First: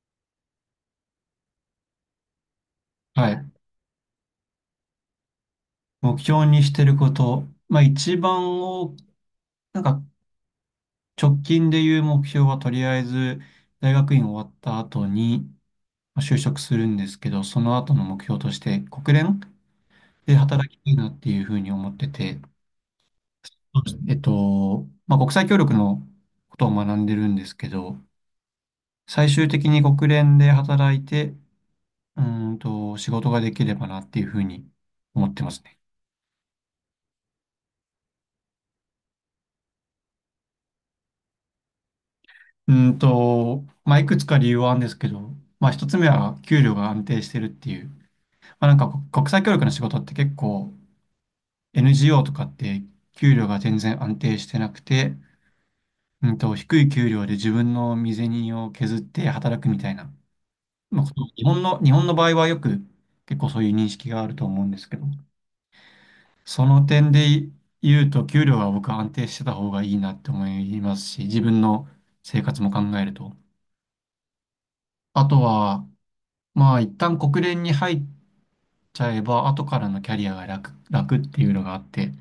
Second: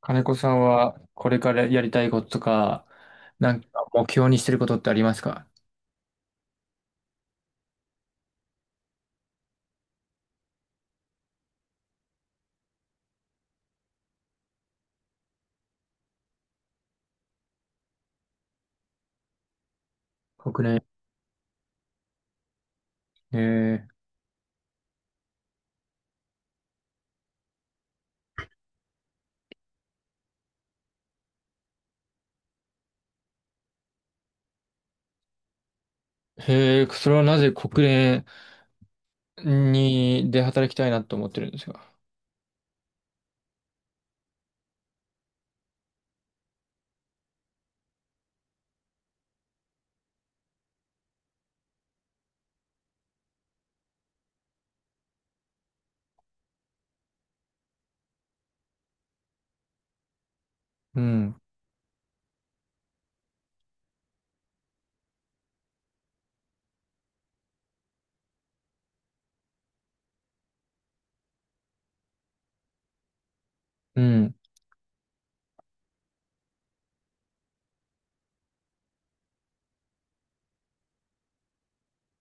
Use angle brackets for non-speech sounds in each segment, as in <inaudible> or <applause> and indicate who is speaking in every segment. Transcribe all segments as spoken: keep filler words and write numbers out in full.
Speaker 1: 金子さんはこれからやりたいこととか、
Speaker 2: はい。
Speaker 1: なんか目標にしてることってありますか？
Speaker 2: 目標にしてること。まあ一番を、なんか直近でいう目標はとりあえず大学院終わった後にまあ就職するんですけど、その後の目標として国連で
Speaker 1: 国
Speaker 2: 働き
Speaker 1: 連。
Speaker 2: たいなっていうふうに思ってて、そう
Speaker 1: え
Speaker 2: ですねえっと、まあ国際協力のことを学んでるんですけど、最終的に国連で働いて、うーんと仕事ができればなっていうふうに思ってますね。
Speaker 1: ー、へえ、それはなぜ国連にで働きたいなと思ってるんですか？
Speaker 2: うんと、まあ、いくつか理由はあるんですけど、まあ、一つ目は給料が安定してるっていう。まあ、なんかこ国際協力の仕事って結構 エヌジーオー とかって給料が全然安定してなくて、うんと、低い給料で自分の身銭を削って働くみたいな、
Speaker 1: う
Speaker 2: まあ、こと
Speaker 1: ん。
Speaker 2: 日本の、日本の場合はよく結構そういう認識があると思うんですけど、その点で言うと給料が僕は安定してた方がいいなって思いますし、自分の生活も考えると。
Speaker 1: うん。
Speaker 2: あとは、まあ、一旦国連に入っちゃえば、後からのキャリアが楽、楽っていうのがあって、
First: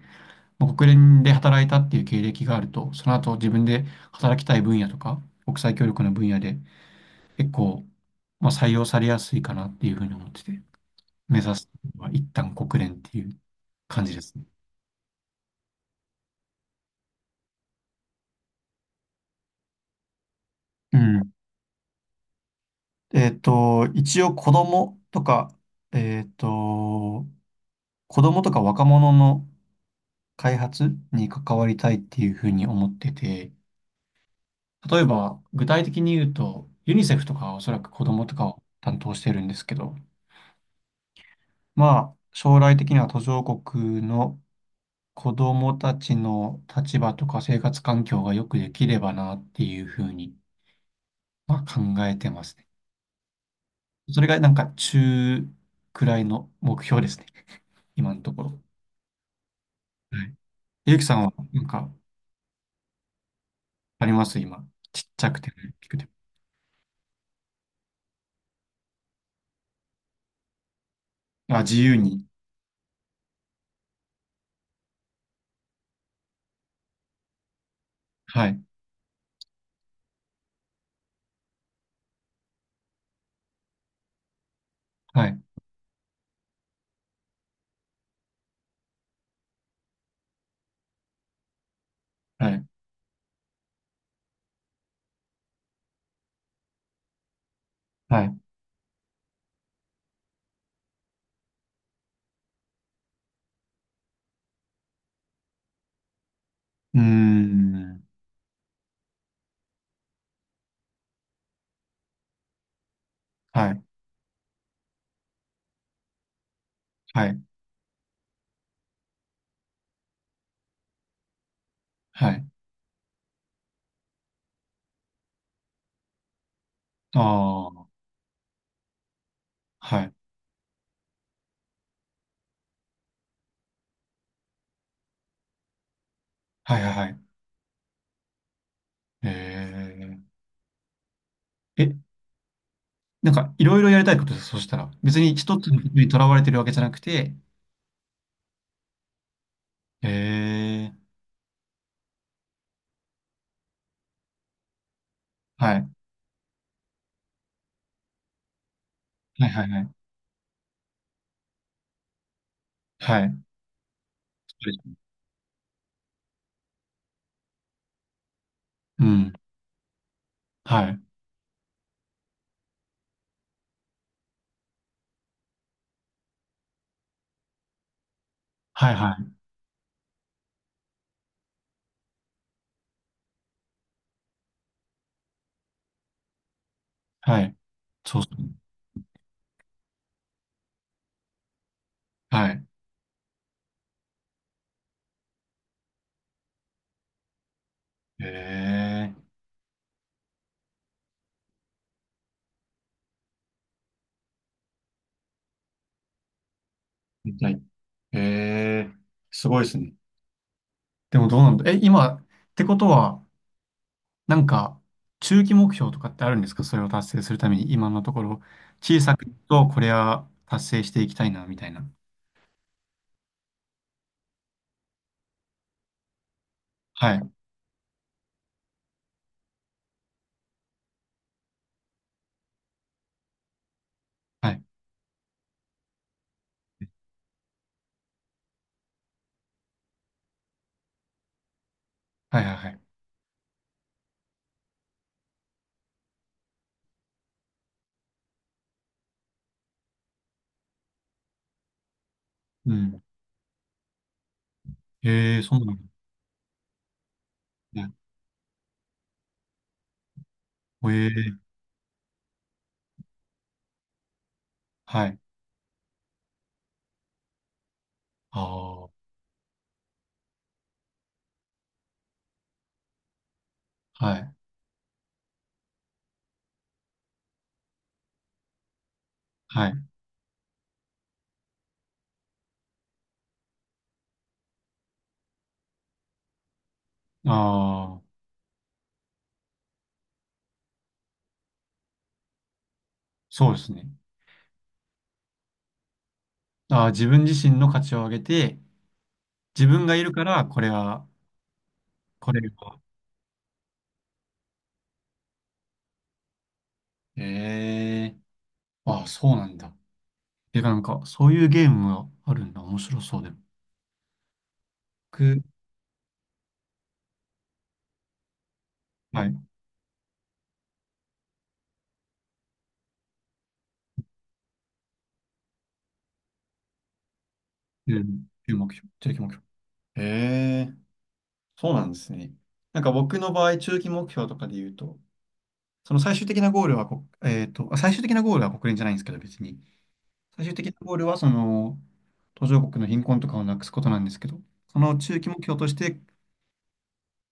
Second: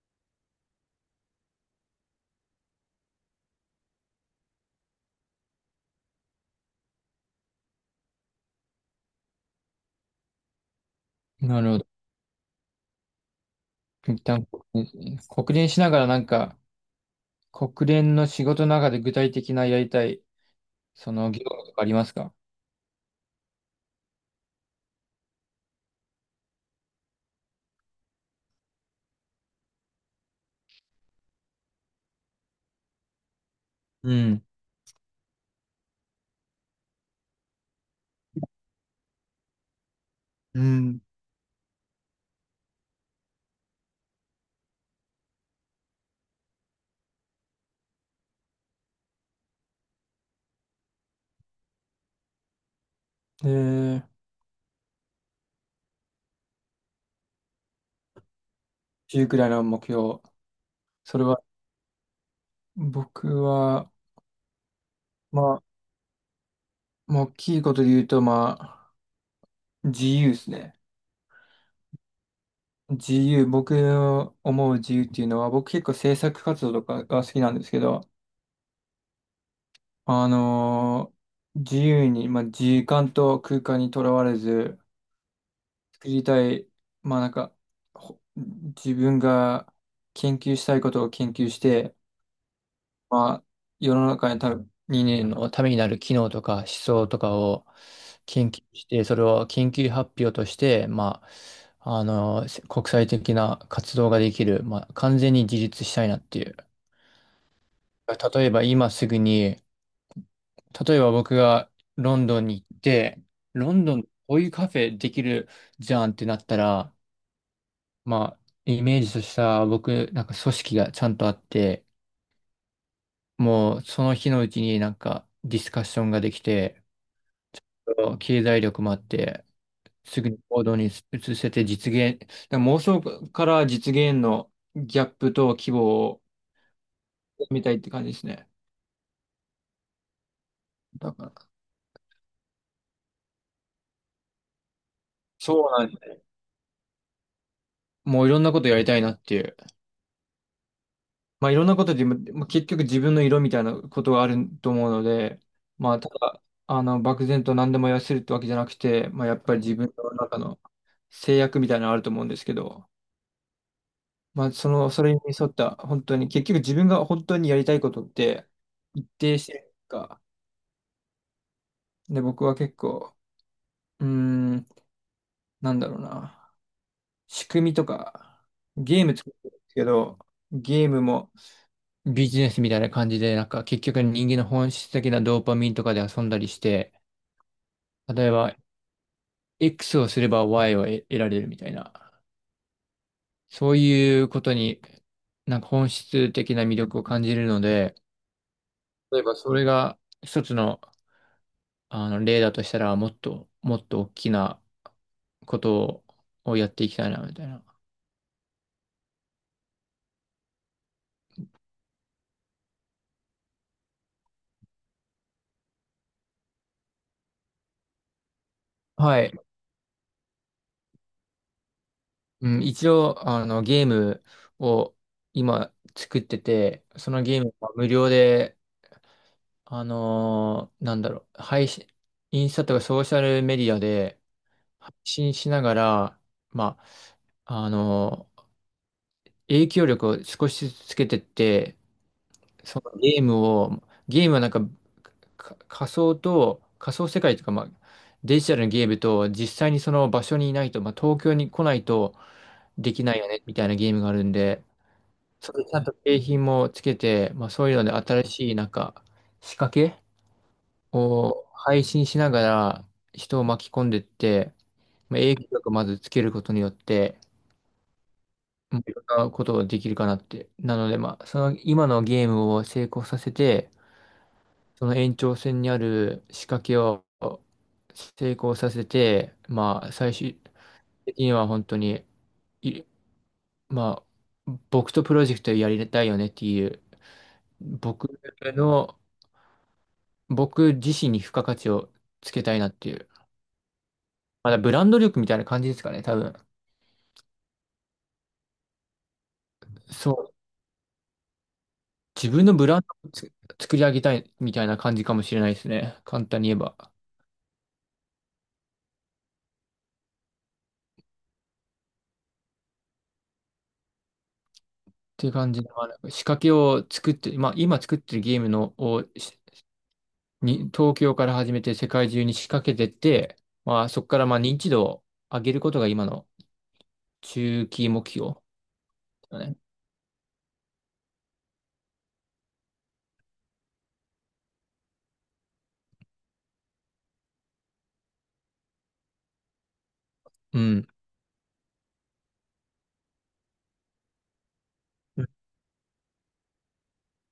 Speaker 2: まあ、国連で働いたっていう経歴があると、その後自分で働きたい分野とか、国際協力の分野で結構、まあ、採用されやすいかなっていうふうに思ってて、目指
Speaker 1: な
Speaker 2: す
Speaker 1: るほど。
Speaker 2: のは一旦国連っていう感じで
Speaker 1: 一
Speaker 2: すね。
Speaker 1: 旦国連国連しながらなんか、国連の仕事の中で具体的なやりたい、
Speaker 2: う
Speaker 1: そ
Speaker 2: ん。
Speaker 1: の業務とかありますか？
Speaker 2: えっと、一応子供とか、えっと、子供とか若者の開発に関わりたいっていうふうに思ってて、
Speaker 1: うん。
Speaker 2: 例えば、具体的に言うと、ユニセフとかはおそらく子供とかを担当してるんですけど、
Speaker 1: うん。
Speaker 2: まあ、将来的には途上国の子供たちの立場とか生活環境がよくできればなっていうふうに、まあ、考えてますね。
Speaker 1: えー、
Speaker 2: それがなんか中くらいの目標ですね。<laughs> 今のところ。
Speaker 1: じゅうくらいの目標。
Speaker 2: はい。ゆうきさ
Speaker 1: そ
Speaker 2: ん
Speaker 1: れ
Speaker 2: は
Speaker 1: は、
Speaker 2: なんか
Speaker 1: 僕は、
Speaker 2: あります今。ちっちゃく
Speaker 1: ま
Speaker 2: ても
Speaker 1: あ、
Speaker 2: 大きくて
Speaker 1: まあ大きいことで言うと、まあ、自由ですね。
Speaker 2: も。あ、自由に。
Speaker 1: 自由、僕の思う自由っていうのは、僕結構制作活動とかが好きなんですけど、
Speaker 2: はい。
Speaker 1: あのー自由に、まあ、時間と空間にとらわれず、
Speaker 2: はい。
Speaker 1: 作りたい、まあなんか、ほ自分が研究したいことを研究して、
Speaker 2: はい。
Speaker 1: まあ、世の中にたにねんのためになる機能とか思想とかを
Speaker 2: はい。う
Speaker 1: 研究して、それを研究発表として、まあ、あの、せ国際的な活動ができる、まあ、完全に自立したいなっていう。
Speaker 2: ーん。
Speaker 1: 例えば今すぐに、例えば僕がロンドンに行って、
Speaker 2: は
Speaker 1: ロ
Speaker 2: い。
Speaker 1: ンドンこういうカフェできるじゃんってなったら、
Speaker 2: はい。
Speaker 1: まあ、イメージとした僕、なんか組織がちゃんとあって、
Speaker 2: はい。
Speaker 1: もうその日のうちになんかディスカッションができて、
Speaker 2: ああ、
Speaker 1: 経済力もあって、
Speaker 2: はい。
Speaker 1: すぐに行動に移せて実現、だから妄想から実現のギャップと規模を
Speaker 2: はいはいはい。
Speaker 1: 見たいって感じですね。
Speaker 2: え
Speaker 1: だから、
Speaker 2: ー、え、なんかいろいろやりたいことです、そしたら。別に一つ
Speaker 1: そう
Speaker 2: の
Speaker 1: な
Speaker 2: こ
Speaker 1: ん
Speaker 2: と
Speaker 1: で
Speaker 2: に
Speaker 1: す
Speaker 2: と
Speaker 1: ね。
Speaker 2: らわれてるわけじゃなくて、
Speaker 1: もういろんなことやりたいなっていう。
Speaker 2: えー、
Speaker 1: まあいろんなことで、まあ、結局自分の色みたいなことがあると思うので、
Speaker 2: はい。
Speaker 1: まあただ、あの、漠然と何でも痩せるってわけじゃなくて、まあやっ
Speaker 2: はい
Speaker 1: ぱり
Speaker 2: はい
Speaker 1: 自
Speaker 2: はい。
Speaker 1: 分の中の制約みたいなのあると思うんですけど、
Speaker 2: はい。
Speaker 1: まあ、そ
Speaker 2: う
Speaker 1: の、
Speaker 2: す
Speaker 1: それに沿った、本当に、結局自分が本当にやりたいことって、一
Speaker 2: ん。
Speaker 1: 定してるか。
Speaker 2: はい。
Speaker 1: で、僕は結構、うーん、なんだろうな。仕組みとか、
Speaker 2: はい
Speaker 1: ゲー
Speaker 2: は
Speaker 1: ム作っ
Speaker 2: い。
Speaker 1: てるんですけど、ゲームもビジネスみたいな感じで、なんか結局人間の本質的なドーパミンとかで遊んだりして、
Speaker 2: はい。そうっ
Speaker 1: 例え
Speaker 2: すね
Speaker 1: ば X をすれば Y を得得られるみたいな、
Speaker 2: はい。
Speaker 1: そういうことになんか本質的な魅力を感じるので、
Speaker 2: え
Speaker 1: 例
Speaker 2: ー、
Speaker 1: えばそれが一つのあの、例だとしたら、もっと、もっと大きなことをやっていきたいな、み
Speaker 2: み
Speaker 1: たい
Speaker 2: たい。
Speaker 1: な。
Speaker 2: えー、すごいですね。でもどうなんだ。え、今、ってことは、なんか、中期目標とかってあるんですか、それを達成するために、今のところ、小さ
Speaker 1: は
Speaker 2: く言
Speaker 1: い。
Speaker 2: うとこれは達成していきたいな、みたいな。
Speaker 1: うん、一応、あの、ゲームを今作ってて、そ
Speaker 2: は
Speaker 1: の
Speaker 2: い、
Speaker 1: ゲームは無料で、あのーなんだろう、配信、インスタとかソーシャルメディアで
Speaker 2: はい、
Speaker 1: 配信しながら、まあ、あのー影響力を少しずつつけてって、
Speaker 2: はい、はい、は
Speaker 1: そ
Speaker 2: い。
Speaker 1: のゲームを、ゲームはなんかか仮想と、仮想世界というか、まあ、デジタルのゲームと、実際にその場所にいないと、まあ、東京に来ないと
Speaker 2: う
Speaker 1: で
Speaker 2: ん。
Speaker 1: きないよね、みたいなゲームがあるんで、
Speaker 2: ええ、
Speaker 1: そ
Speaker 2: そ
Speaker 1: れ
Speaker 2: うな
Speaker 1: ち
Speaker 2: ん
Speaker 1: ゃんと景品もつけて、まあ、そういう
Speaker 2: だ。
Speaker 1: ので
Speaker 2: ね
Speaker 1: 新しい、なんか、仕掛け
Speaker 2: え
Speaker 1: を
Speaker 2: え、
Speaker 1: 配信しながら人を巻き込んでって、
Speaker 2: は
Speaker 1: ま
Speaker 2: い。
Speaker 1: あ、影響力をまずつけることによって、
Speaker 2: あ
Speaker 1: ま
Speaker 2: あ、
Speaker 1: あ
Speaker 2: は
Speaker 1: いろんなことができるかなって。なので、まあ、その今のゲームを成功させて、
Speaker 2: い、
Speaker 1: その延長線にある仕掛けを成功させて、
Speaker 2: はい。
Speaker 1: まあ、最終的には本当に、いまあ、僕とプロジェクトやりたいよねっていう、
Speaker 2: ああ、
Speaker 1: 僕の、僕自身に付加価値をつけたいなっていう、
Speaker 2: そうですね。
Speaker 1: まだブランド力みたいな感じですかね、多分。
Speaker 2: ああ、自分自身の価値を上げて、自分がい
Speaker 1: そ
Speaker 2: るか
Speaker 1: う、
Speaker 2: ら、これは、
Speaker 1: 自
Speaker 2: これ
Speaker 1: 分のブラ
Speaker 2: は。
Speaker 1: ンドをつ作り上げたいみたいな感じかもしれないですね、簡単に言えば。っ
Speaker 2: ええ、ああ、そうなんだ。てか、なんか、そういうゲームがあるんだ。面白そうで。
Speaker 1: ていう
Speaker 2: 僕、
Speaker 1: 感じで、まあ、なんか仕掛けを作って、まあ、今作ってるゲームのを
Speaker 2: はい。
Speaker 1: に、東京から始めて世界中に仕掛けてって、まあそこからまあ認知度を上げることが今の中期
Speaker 2: う
Speaker 1: 目
Speaker 2: ん、
Speaker 1: 標
Speaker 2: 中期目標、中期目
Speaker 1: だ
Speaker 2: 標。
Speaker 1: ね。
Speaker 2: へえ、そうなんですね。なんか僕の場合、中期目標とかで言うと、その最終的なゴールはこ、えっと、あ最終的なゴールは国連じゃないんですけど、別に。最終
Speaker 1: う
Speaker 2: 的な
Speaker 1: ん。
Speaker 2: ゴールは、その、途上国の貧困とかをなくすことなんですけど、その中期目標として、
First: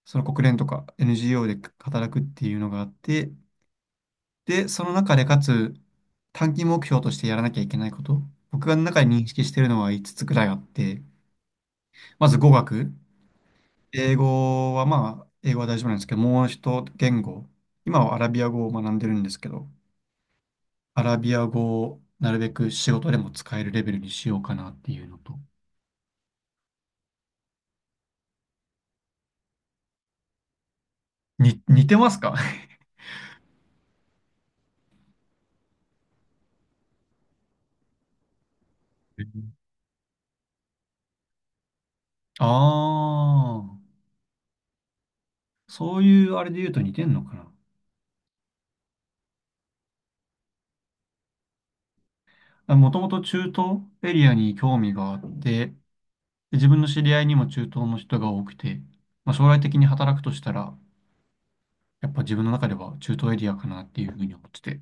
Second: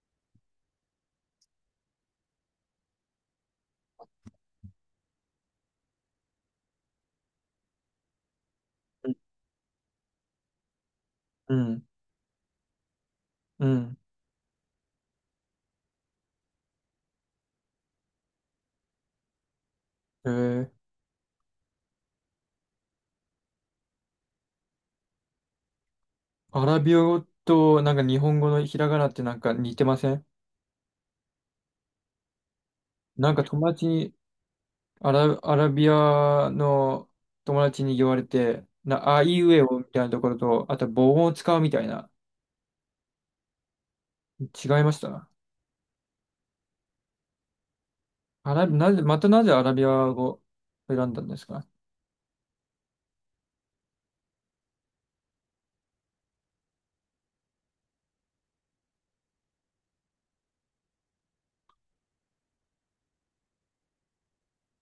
Speaker 2: その国連とか エヌジーオー で働くっていうのがあって、で、その中でかつ、短期目標としてやらなきゃいけないこと、僕が中で認識してるのはいつつつくらいあって、
Speaker 1: うん、
Speaker 2: まず語学。
Speaker 1: うん。
Speaker 2: 英語はまあ、英語は大丈夫なんですけど、もう一言語、今はアラビア語を学んでるんですけど、
Speaker 1: えー、
Speaker 2: アラビア語をなるべく仕事でも使えるレベルにしようかなっていうのと。
Speaker 1: アラビア語となんか日本語のひらがなってなんか似てません？
Speaker 2: に、似てますか？
Speaker 1: なんか友達に、アラ、アラビアの友達に言われて、な、あいうえ
Speaker 2: <laughs>
Speaker 1: おみたいなところと、あと母音を使うみたいな、
Speaker 2: ああ
Speaker 1: 違いました？
Speaker 2: ー、そういうあれで言うと似てんのか
Speaker 1: アラビ、なぜ、またなぜアラビア語を選んだんですか？
Speaker 2: な。もともと中東エリアに興味があって、で自分の知り合いにも中東の人が多くて、まあ、将来的に働くとしたら、やっぱ自分の中では中東エリアかなっていうふうに思ってて。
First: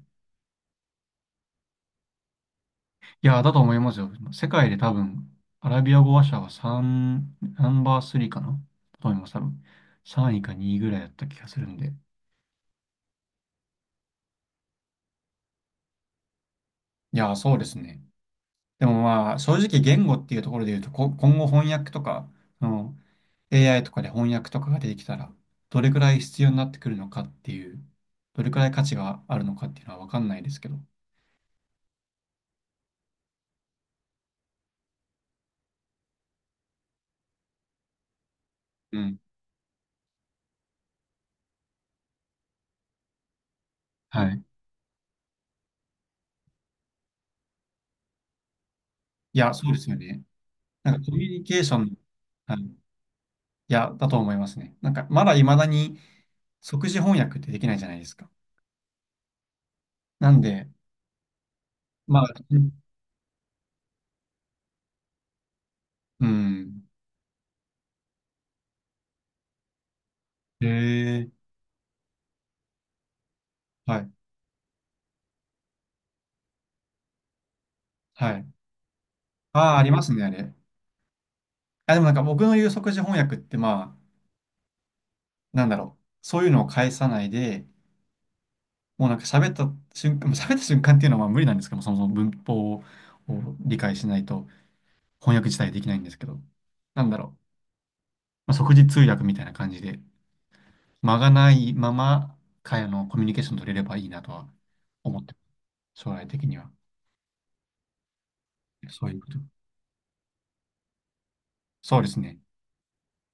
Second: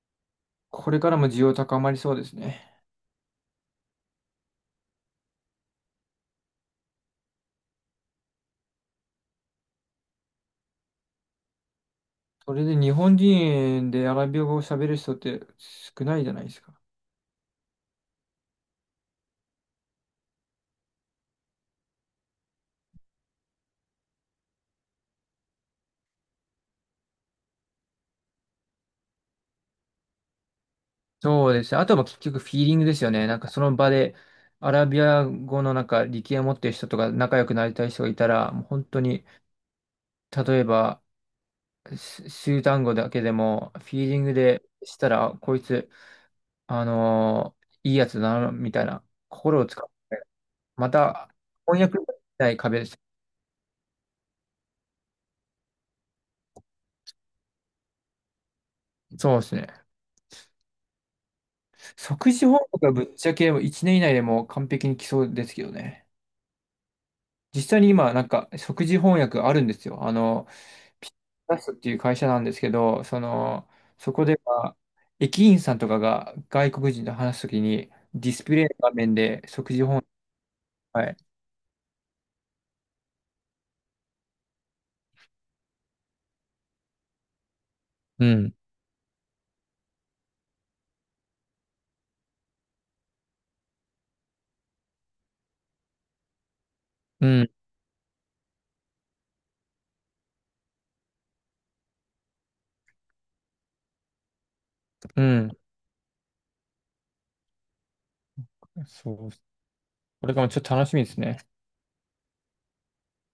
Speaker 1: これからも需要高まりそうですね。
Speaker 2: いや、だと思いますよ。世界で多分、アラビア語話者はさん、ナンバースリーかな、だと思います、多分。さんいかにいぐらいだった気がするんで。い
Speaker 1: それで日本人でアラビア語を喋る人って少ないじゃないですか。
Speaker 2: や、そうですね。でもまあ、正直言語っていうところで言うと、こ、今後翻訳とか、その エーアイ とかで翻訳とかが出てきたら、どれくらい必要になってくるのかっていう、どれくらい価値があるのかっていうのはわかんないですけど。
Speaker 1: そうですね。あとは結局フィーリングですよね。なんかその場でアラビア語のなんか力を持ってる人とか仲良くなりたい人がいたら、もう本
Speaker 2: う
Speaker 1: 当
Speaker 2: ん。
Speaker 1: に、例えば、す数単語だけでもフィーリン
Speaker 2: は
Speaker 1: グ
Speaker 2: い。
Speaker 1: でしたら、あこいつ、あのーいいやつだな、みたいな
Speaker 2: いや、
Speaker 1: 心を
Speaker 2: そうで
Speaker 1: 使っ
Speaker 2: すよね。
Speaker 1: て、ま
Speaker 2: なんかコミュ
Speaker 1: た、
Speaker 2: ニケーショ
Speaker 1: 翻
Speaker 2: ン、
Speaker 1: 訳、
Speaker 2: はい、いや、だと思いますね。なんか、まだ未だに即時翻訳ってできないじゃないですか。
Speaker 1: そうですね。
Speaker 2: なんで、まあ、
Speaker 1: 即時翻訳がぶっちゃけいちねん以内でもう完璧に来そうですけどね。
Speaker 2: うん。
Speaker 1: 実際に今、なんか、即時翻訳あるんですよ。あの、
Speaker 2: へ
Speaker 1: ピ
Speaker 2: え、
Speaker 1: タスっていう会社なんですけど、その、
Speaker 2: はい、
Speaker 1: そこでは、駅員さんとかが外国人と話すときに、デ
Speaker 2: は
Speaker 1: ィス
Speaker 2: い。
Speaker 1: プレイの画面で
Speaker 2: あ
Speaker 1: 即
Speaker 2: あ、
Speaker 1: 時
Speaker 2: あり
Speaker 1: 翻
Speaker 2: ま
Speaker 1: 訳、
Speaker 2: すね、あれ。
Speaker 1: はい。
Speaker 2: あ、でもなんか僕の言う即時翻訳って、まあ、なんだろう。そういうのを返さないで、
Speaker 1: うん、
Speaker 2: もうなんか喋った瞬間、喋った瞬間っていうのはまあ無理なんですけども、そもそも文法を理解しないと翻訳自体できないんですけど、なんだ
Speaker 1: う
Speaker 2: ろう。
Speaker 1: ん、
Speaker 2: まあ、即時通訳みたいな感じで。間がないまま、会話のコミュニケーション取れればいいなとは思
Speaker 1: う
Speaker 2: ってま
Speaker 1: ん。
Speaker 2: す、将来的には。そう
Speaker 1: そ
Speaker 2: いうこ
Speaker 1: う。
Speaker 2: と。
Speaker 1: これからもちょっと楽しみですね。
Speaker 2: そうですね。